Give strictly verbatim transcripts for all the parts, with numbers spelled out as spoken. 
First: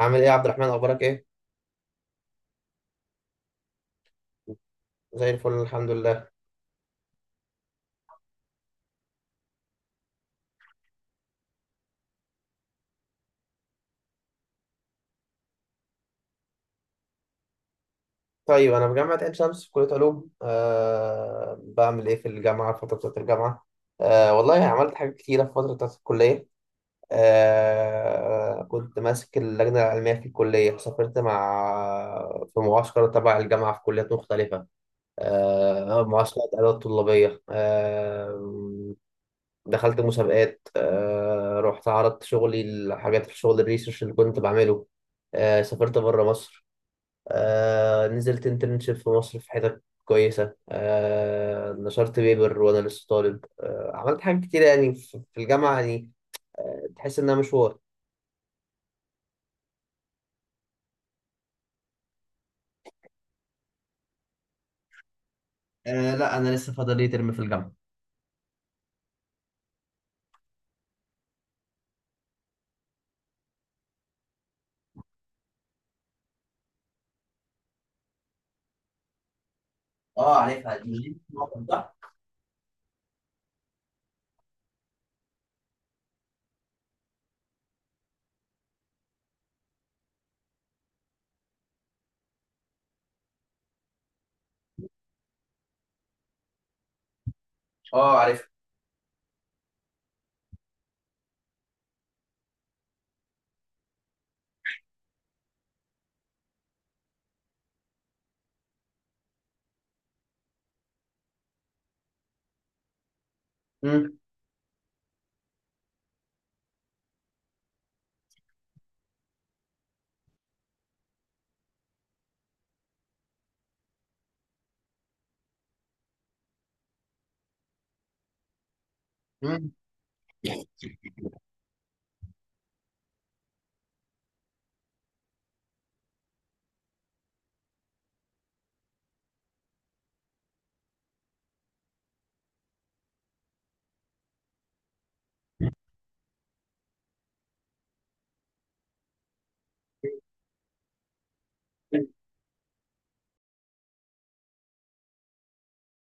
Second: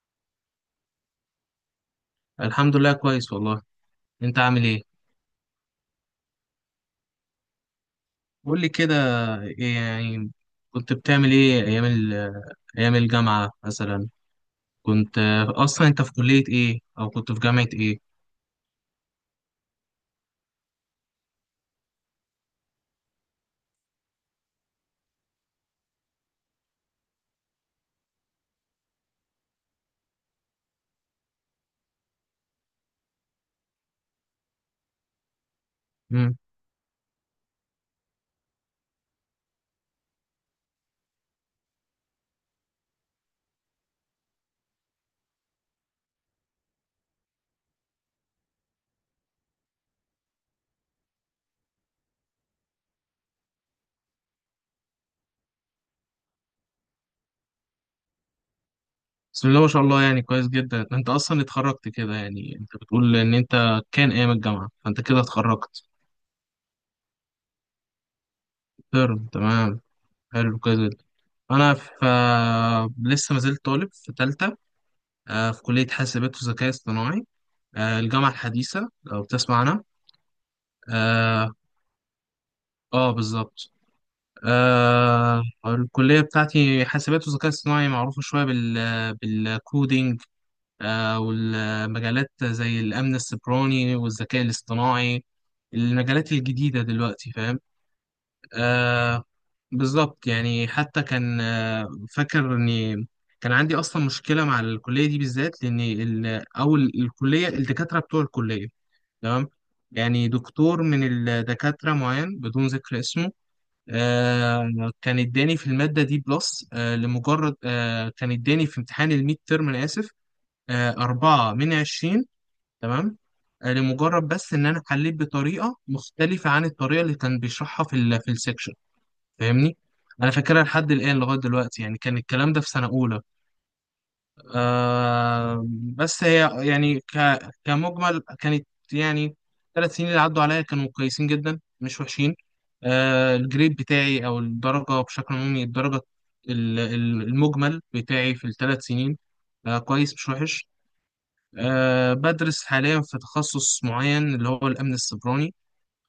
عامل ايه يا عبد الرحمن اخبارك ايه؟ الحمد لله كويس والله. انت عامل ايه؟ زي الفل الحمد لله. قول لي كده، ايه يعني؟ كنت بتعمل ايه ايام ال- ايام الجامعة مثلا؟ كنت آه، اصلا انت في كلية ايه او كنت في جامعة ايه؟ طيب انا في جامعه عين شمس في كليه علوم. أه بعمل ايه في الجامعه في فتره بتاعه الجامعه؟ أه والله عملت حاجات كتيره في فتره بتاعه الكليه. أه كنت ماسك اللجنه العلميه في الكليه، سافرت مع في معسكر تبع الجامعه في كليات مختلفه، أه مم. معسكرات ادوات طلابيه. أه دخلت مسابقات، أه رحت عرضت شغلي الحاجات في شغل الريسيرش اللي كنت بعمله. آه، سافرت بره مصر. آه نزلت انترنشيب في مصر في حتت كويسة. آه نشرت بيبر وأنا لسه طالب. آه عملت حاجات كتير يعني في في الجامعة يعني، تحس إنها مشوار. بسم الله ما شاء الله، يعني كويس جدا. انت اصلا اتخرجت كده؟ يعني انت بتقول ان انت كان ايام الجامعة، فانت كده اتخرجت. آه لا، أنا لسه فاضل لي ترم في الجامعة. ترم، تمام. حلو، كويس جدا. انا في آه، لسه ما زلت طالب في تالتة. آه، في كلية حاسبات وذكاء اصطناعي. آه، الجامعة الحديثة لو بتسمع اه عارفها دي، عنها. صح؟ اه، بالظبط. آه الكلية بتاعتي حاسبات وذكاء اصطناعي معروفة شوية بال بالكودينج. آه والمجالات زي الأمن السيبراني والذكاء الاصطناعي، المجالات الجديدة دلوقتي، فاهم؟ اه عارفها. آه. بالظبط، يعني حتى كان آه فاكر إني كان عندي أصلا مشكلة مع الكلية دي بالذات، لأن ال- أول الكلية الدكاترة بتوع الكلية. تمام. يعني دكتور من الدكاترة معين بدون ذكر اسمه. مم. آه كان اداني في المادة دي بلس، آه لمجرد آه كان اداني في امتحان الميد ترم، أنا آسف، آه أربعة من عشرين. تمام. آه لمجرد بس إن أنا حليت بطريقة مختلفة عن الطريقة اللي كان بيشرحها في ال في السكشن، مم. فاهمني؟ أنا فاكرها لحد الآن لغاية دلوقتي، يعني كان الكلام ده في سنة أولى. آه بس هي يعني ك... كمجمل كانت، يعني، ثلاث سنين اللي عدوا عليا كانوا كويسين جدا، مش وحشين. آه الجريد بتاعي أو الدرجة بشكل عمومي الدرجة، ال- ال- المجمل بتاعي في الثلاث سنين، آه كويس مش وحش. آه بدرس حاليا في تخصص معين اللي هو الأمن السيبراني.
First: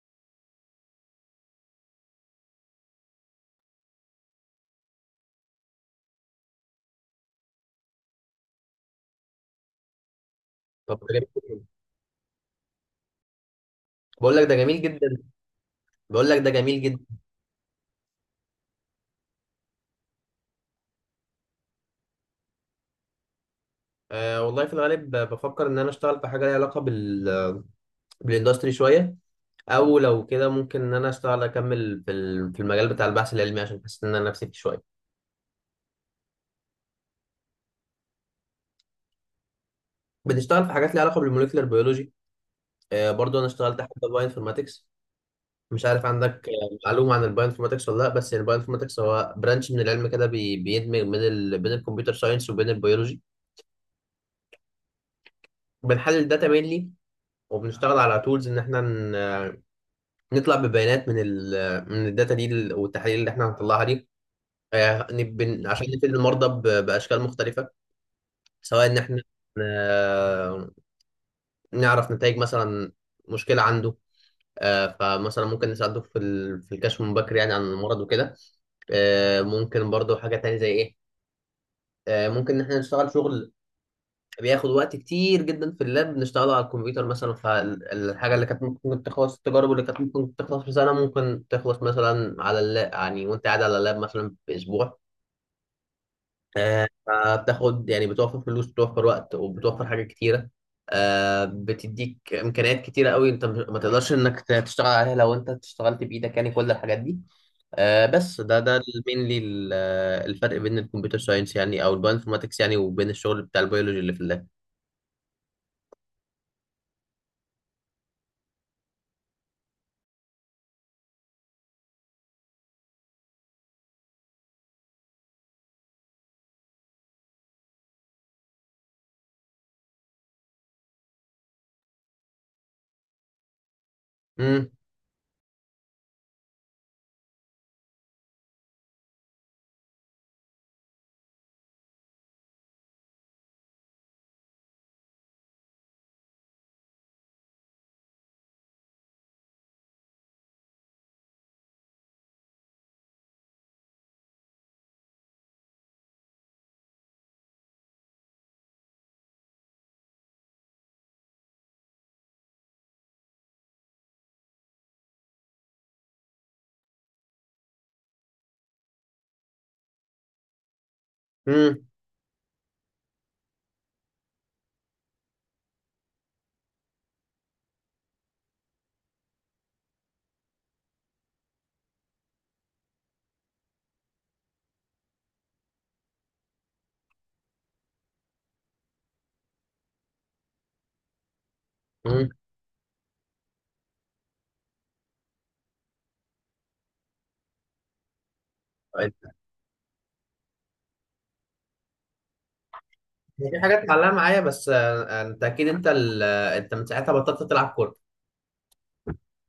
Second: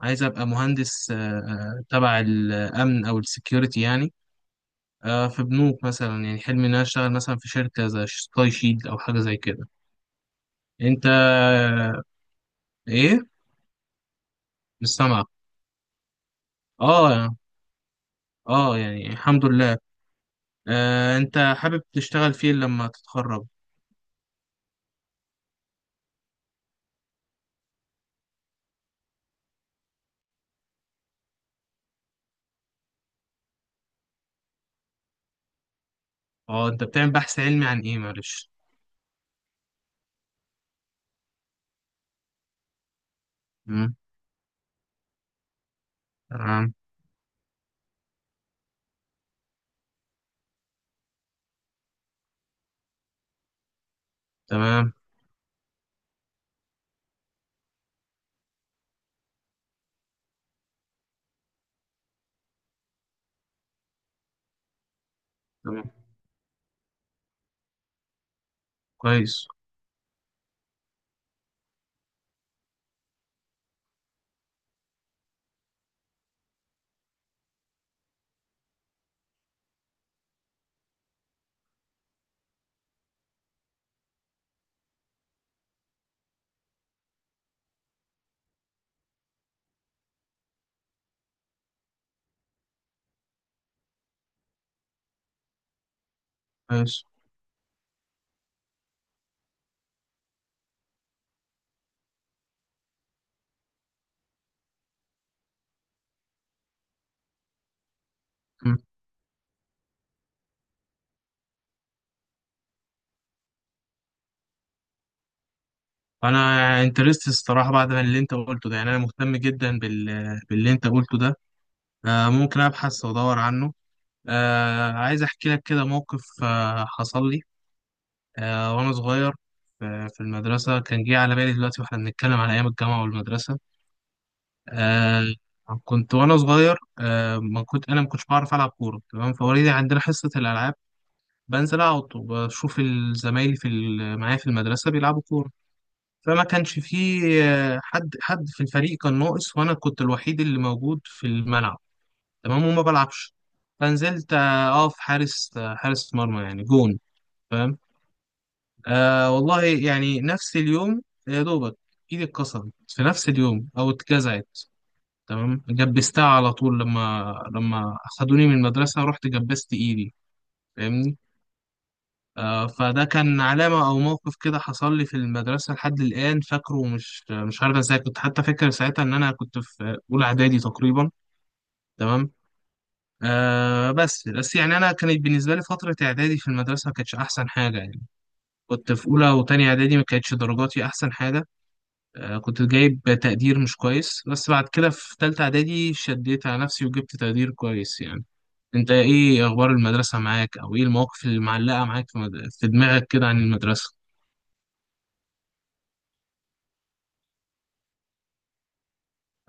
عايز أبقى مهندس آه آه، تبع الأمن أو السكيورتي يعني. آه في بنوك مثلا، يعني حلمي إن أنا أشتغل مثلا في شركة زي سكاي شيلد أو حاجة زي كده. طب انت كلام. ايه؟ بقول لك ده جميل مش جدا. سامعك. بقول لك ده جميل جدا. اه، اه، يعني الحمد لله. آه انت حابب تشتغل فين لما تتخرج؟ آه والله في الغالب ب- بفكر ان انا اشتغل في حاجه ليها علاقه بال بالاندستري شويه، او لو كده ممكن ان انا اشتغل اكمل في ال- في المجال بتاع البحث العلمي عشان حاسس ان انا نفسي فيه شويه. اه، انت بتعمل بحث علمي عن ايه، معلش؟ بتشتغل في حاجات ليها علاقه بالموليكولر بيولوجي. آه برضو انا اشتغلت مم، حتى باينفورماتكس. مش عارف عندك، تمام. آه، معلومه عن الباينفورماتكس ولا لا، بس الباينفورماتكس هو برانش من العلم كده بي- بيدمج بين ال... بين الكمبيوتر ساينس وبين البيولوجي. تمام، بنحلل الداتا مينلي، وبنشتغل على تولز ان احنا ن... آه، نطلع ببيانات من ال... من الداتا دي لل- والتحاليل اللي احنا هنطلعها دي، آه، نب- عشان تمام، نفيد المرضى ب... باشكال مختلفه، سواء ان احنا، كويس، آه، نعرف نتائج مثلا مشكله عنده. آه، فمثلا ممكن نساعده في ال- في الكشف المبكر يعني عن المرض وكده. آه، ممكن برضو حاجه تانية زي ايه؟ آه، ممكن ان احنا نشتغل شغل بياخد وقت كتير جدا في اللاب، نشتغله على الكمبيوتر مثلا، فالحاجه اللي كانت ممكن تخلص التجارب اللي كانت ممكن تخلص في سنه ممكن تخلص مثلا على اللاب يعني، وانت قاعد على اللاب مثلا باسبوع. آه، كويس. فبتاخد يعني، بتوفر فلوس بتوفر وقت وبتوفر حاجات كتيرة. آه، بتديك إمكانيات كتيرة قوي أنت مش- ما تقدرش إنك ت- تشتغل عليها لو أنت اشتغلت بإيدك يعني، كل الحاجات دي. آه، بس ده مم. ده المينلي، الفرق بين الكمبيوتر ساينس يعني أو البايوانفورماتكس يعني وبين الشغل بتاع البيولوجي اللي في اللاب. انا انترست الصراحه بعد ما اللي انت قلته ده، يعني انا مهتم جدا بال... باللي انت قلته ده. آه ممكن ابحث وادور عنه. آه عايز احكي لك كده موقف آه حصل لي، آه، وأنا صغير في في المدرسة. كان جه على بالي دلوقتي وإحنا بنتكلم على أيام الجامعة والمدرسة. مم، آه، كنت وأنا صغير، آه، ما كنت أنا ما كنتش بعرف ألعب كورة، تمام. فوالدي عندنا حصة الألعاب بنزل أقعد وبشوف زمايلي في ال- معايا في المدرسة بيلعبوا كورة. فما كانش فيه آه، حد حد في الفريق كان ناقص، وأنا كنت الوحيد اللي موجود في الملعب، تمام، وما بلعبش. فنزلت آه، أقف حارس، آه، حارس مرمى يعني، جون. آه والله يعني نفس اليوم، يا دوبك، ايدي اتكسرت في نفس اليوم او اتجزعت. تمام. جبستها على طول، لما لما اخدوني من المدرسة رحت جبست ايدي، فاهمني. مم، آه فده كان علامة او موقف كده حصل لي في المدرسة لحد الآن فاكره، ومش مش عارف ازاي كنت حتى فاكر ساعتها ان انا كنت في اولى اعدادي تقريبا، تمام. آه بس بس يعني انا كانت بالنسبه لي فتره اعدادي في المدرسه ما كانتش احسن حاجه، يعني كنت في اولى وتانية اعدادي ما كانتش درجاتي احسن حاجه. مم. آه، كنت جايب تقدير مش كويس، بس بعد كده في تالتة إعدادي شديت على نفسي وجبت تقدير كويس يعني. أنت أنت- إيه أخبار المدرسة معاك، أو إيه المواقف اللي معلقة معاك في مد- في دماغك كده عن في حاجات المدرسة؟ معلقة معايا، بس آه، أنت أكيد أنت ال- أنت من ساعتها بطلت تلعب كورة؟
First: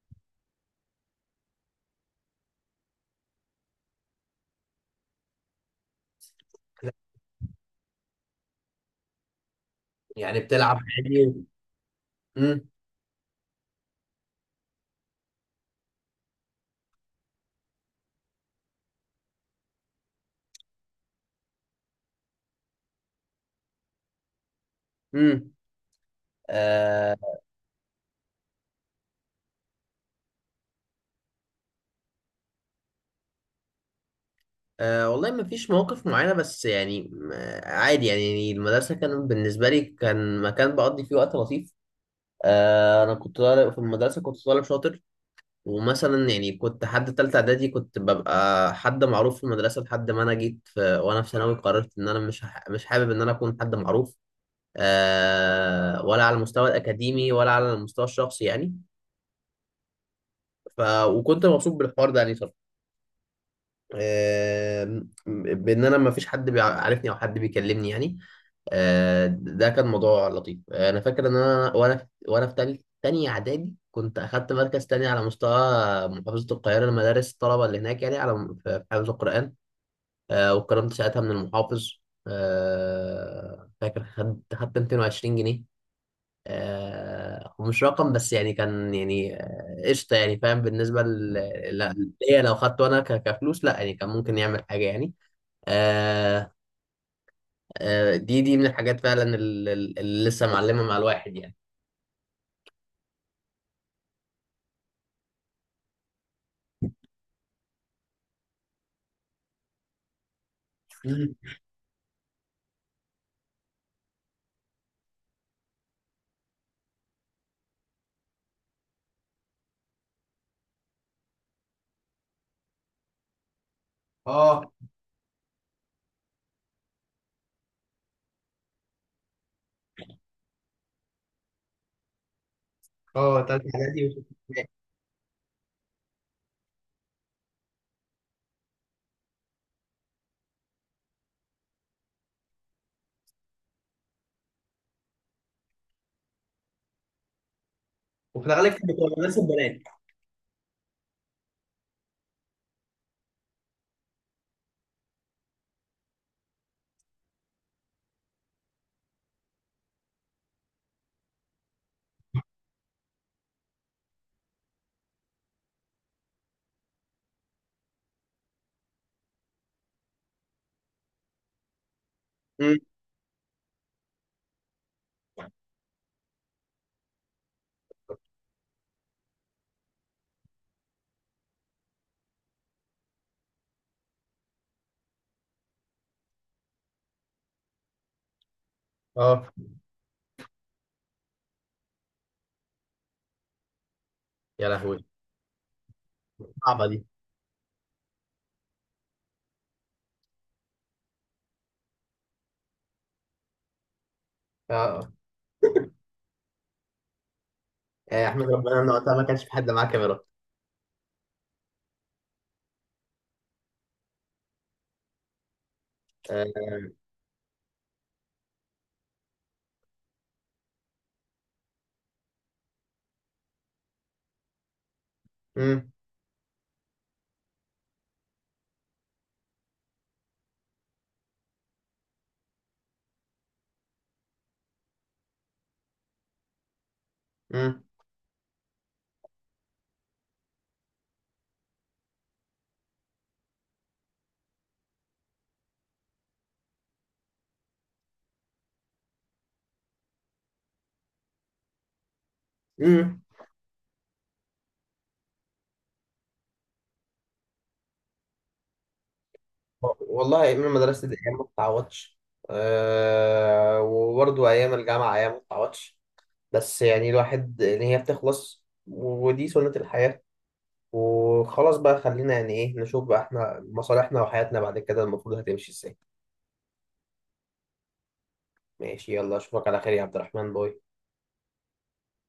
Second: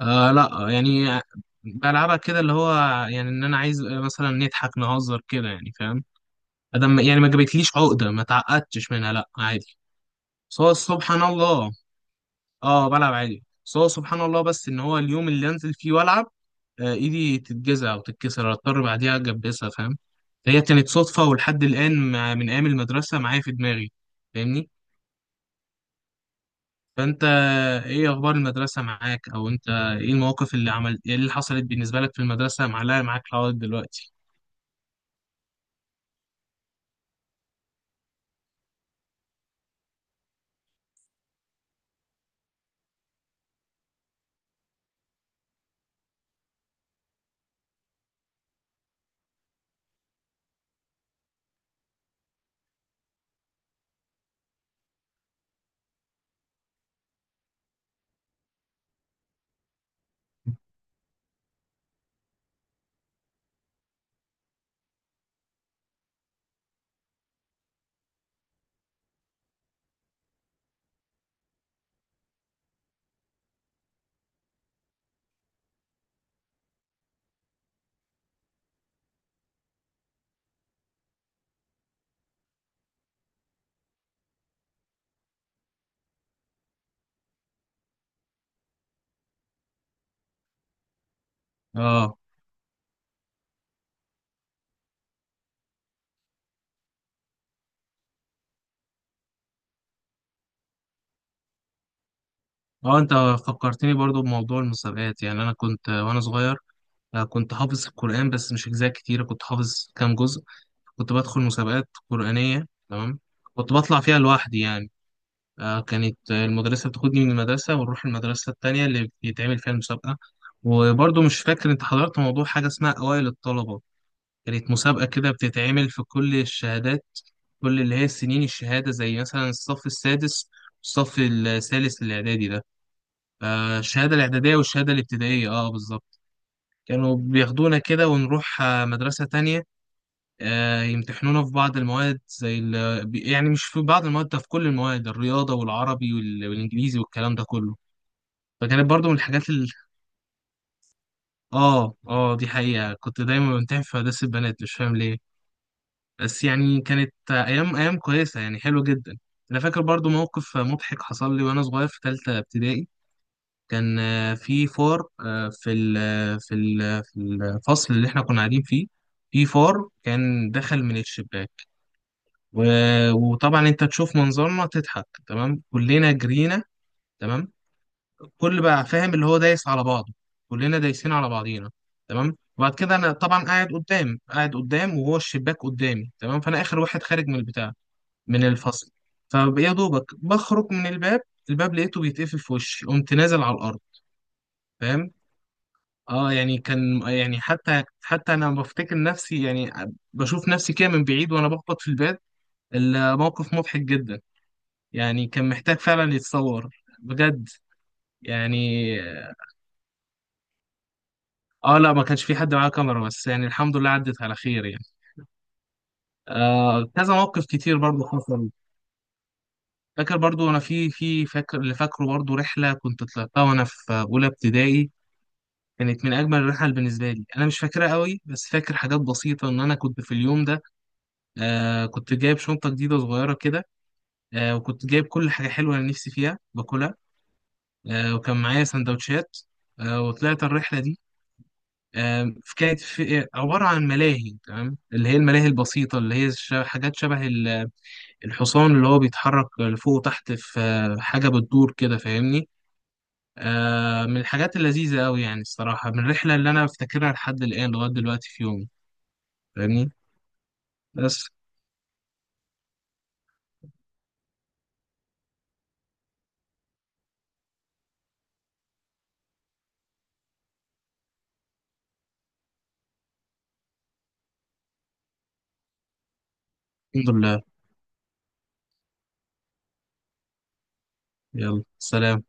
آه لأ يعني بلعبها كده، اللي هو يعني إن أنا عايز مثلا نضحك نهزر كده، يعني فاهم؟ أدم يعني ما جابتليش عقدة، ما تعقدتش منها، لأ عادي. يعني بس هو بتلعب سبحان عادي و- الله. مم، اه، بلعب عادي، بس هو سبحان الله، بس ان هو اليوم اللي انزل فيه والعب، آه، ايدي تتجزع او تتكسر، اضطر بعديها اجبسها، فاهم. هي كانت صدفه ولحد الان، مع، من ايام المدرسه معايا في دماغي، فاهمني. مم. آه، فانت ايه اخبار المدرسه معاك، او انت ايه المواقف اللي عملت ايه اللي حصلت بالنسبه لك في المدرسه معلقه معاك لغايه دلوقتي؟ أه والله ما فيش مواقف معينة، بس يعني م- عادي يعني. يعني المدرسة كان بالنسبة لي كان مكان بقضي فيه وقت لطيف. أه أنا كنت طالب في المدرسة، كنت طالب شاطر. ومثلا يعني كنت حد تالتة إعدادي كنت ببقى حد معروف في المدرسة، لحد ما أنا جيت في وأنا في ثانوي قررت إن أنا مش ح- مش حابب إن أنا أكون حد معروف، أه ولا على المستوى الأكاديمي ولا على المستوى الشخصي يعني. ف وكنت مبسوط بالحوار ده يعني صراحة. آه، بان انا ما فيش حد بيعرفني او حد بيكلمني يعني. آه، ده كان موضوع لطيف. آه، انا فاكر ان انا وانا في وانا في تالت تاني اعدادي كنت اخدت مركز تاني على مستوى محافظه القاهره لمدارس الطلبه اللي هناك يعني، على في حفظ القران. آه، واتكرمت ساعتها من المحافظ. آه، فاكر خدت خدت مائتين وعشرين جنيه. آه، هو مش رقم، بس يعني كان يعني، آه، قشطة يعني، فاهم؟ بالنسبة ل- ل- اه. ليا لو خدته أنا ك- كفلوس، لا يعني كان ممكن يعمل حاجة يعني. آه، آه، دي دي من الحاجات فعلا ال- ال- اللي لسه معلمة مع الواحد يعني. اه، انت فكرتني برضو بموضوع المسابقات. يعني انا كنت وانا صغير، آه، كنت حافظ القران، بس مش اجزاء كتيره، كنت حافظ كام جزء. كنت مم. بدخل مسابقات قرآنية، تمام. كنت بطلع فيها لوحدي يعني. آه كانت المدرسة بتاخدني من المدرسة ونروح المدرسة التانية اللي بيتعمل فيها المسابقة. وبرضه مش فاكر، انت حضرت موضوع حاجة اسمها أوائل الطلبة؟ كانت اه. مسابقة كده بتتعمل في كل الشهادات، كل اللي هي السنين الشهادة، زي مثلا الصف السادس والصف الثالث الإعدادي ده. اه تلات آه حاجات دي، الشهادة وفي، الإعدادية والشهادة الابتدائية، اه بالظبط. كانوا بياخدونا كده ونروح آه، مدرسة تانية، آه، يمتحنونا في بعض المواد زي ال... بي- يعني مش في بعض المواد، ده في كل المواد، الرياضة والعربي وال... والإنجليزي والكلام ده كله. وفي الأغلب كانت فكانت بتبقى برضو من مناسب الحاجات ال... بنات. آه آه دي حقيقة كنت دايما بمتحن في هندسة البنات مش فاهم ليه، بس يعني كانت أيام، أيام كويسة، يعني حلوة جدا. أنا فاكر برضو موقف مضحك حصل لي وأنا صغير في تالتة ابتدائي، كان آه، في فار، آه، في ال... في ال... في الفصل اللي إحنا كنا قاعدين فيه، في فار كان دخل من الشباك، مم. و- وطبعا انت تشوف منظرنا تضحك، تمام، كلنا جرينا، تمام، كل بقى فاهم اللي هو دايس على بعضه، كلنا دايسين على بعضينا، تمام. وبعد كده انا طبعا قاعد قدام قاعد قدام وهو الشباك قدامي، تمام. فانا اخر واحد خارج من البتاع، من الفصل. اه. فيا دوبك بخرج من الباب، الباب لقيته بيتقفل في وشي، قمت نازل على الارض، يا لهوي، فاهم. اه يعني صعبة كان دي. يعني حتى حتى انا بفتكر نفسي، يعني بشوف نفسي كده من بعيد وانا بخبط في الباب، الموقف مضحك جدا. آه، يعني كان محتاج فعلا يتصور، بجد، آه، احمد يعني. ربنا إن وقتها ما كانش في حد معاه كاميرا. اه لا، ما كانش في حد معاه كاميرا، بس يعني الحمد لله عدت على خير يعني. آه، آه كذا موقف كتير برضو حصل. فاكر برضو انا في في فاكر اللي فاكره برضو رحله كنت طلعتها وانا في اولى ابتدائي، مم. كانت من اجمل الرحل بالنسبه لي. انا مش فاكرها قوي بس فاكر حاجات بسيطه، ان انا كنت في اليوم ده آه كنت جايب شنطه جديده صغيره كده، آه وكنت جايب كل حاجه حلوه انا نفسي فيها باكلها، مم. آه وكان معايا سندوتشات، آه، وطلعت الرحله دي. آم، في كانت في عبارة عن ملاهي، تمام، اللي هي الملاهي البسيطة اللي هي ش- حاجات شبه ال- الحصان اللي هو بيتحرك لفوق وتحت، في آه، حاجة بتدور كده، فاهمني. مم. آه، من الحاجات اللذيذة أوي، يعني الصراحة، من الرحلة اللي أنا أفتكرها لحد الآن لغاية دلوقتي في يومي، فاهمني. والله ايام المدرسه دي بس ايام ما تتعوضش. أه وبرضه ايام الجامعه ايام ما تتعوضش. بس يعني الواحد ان هي بتخلص، ودي سنه الحياه، وخلاص بقى، خلينا يعني ايه نشوف بقى احنا مصالحنا وحياتنا بعد كده المفروض هتمشي ازاي. الحمد لله. ماشي، يلا اشوفك على خير يا عبد الرحمن، باي. يلا سلام.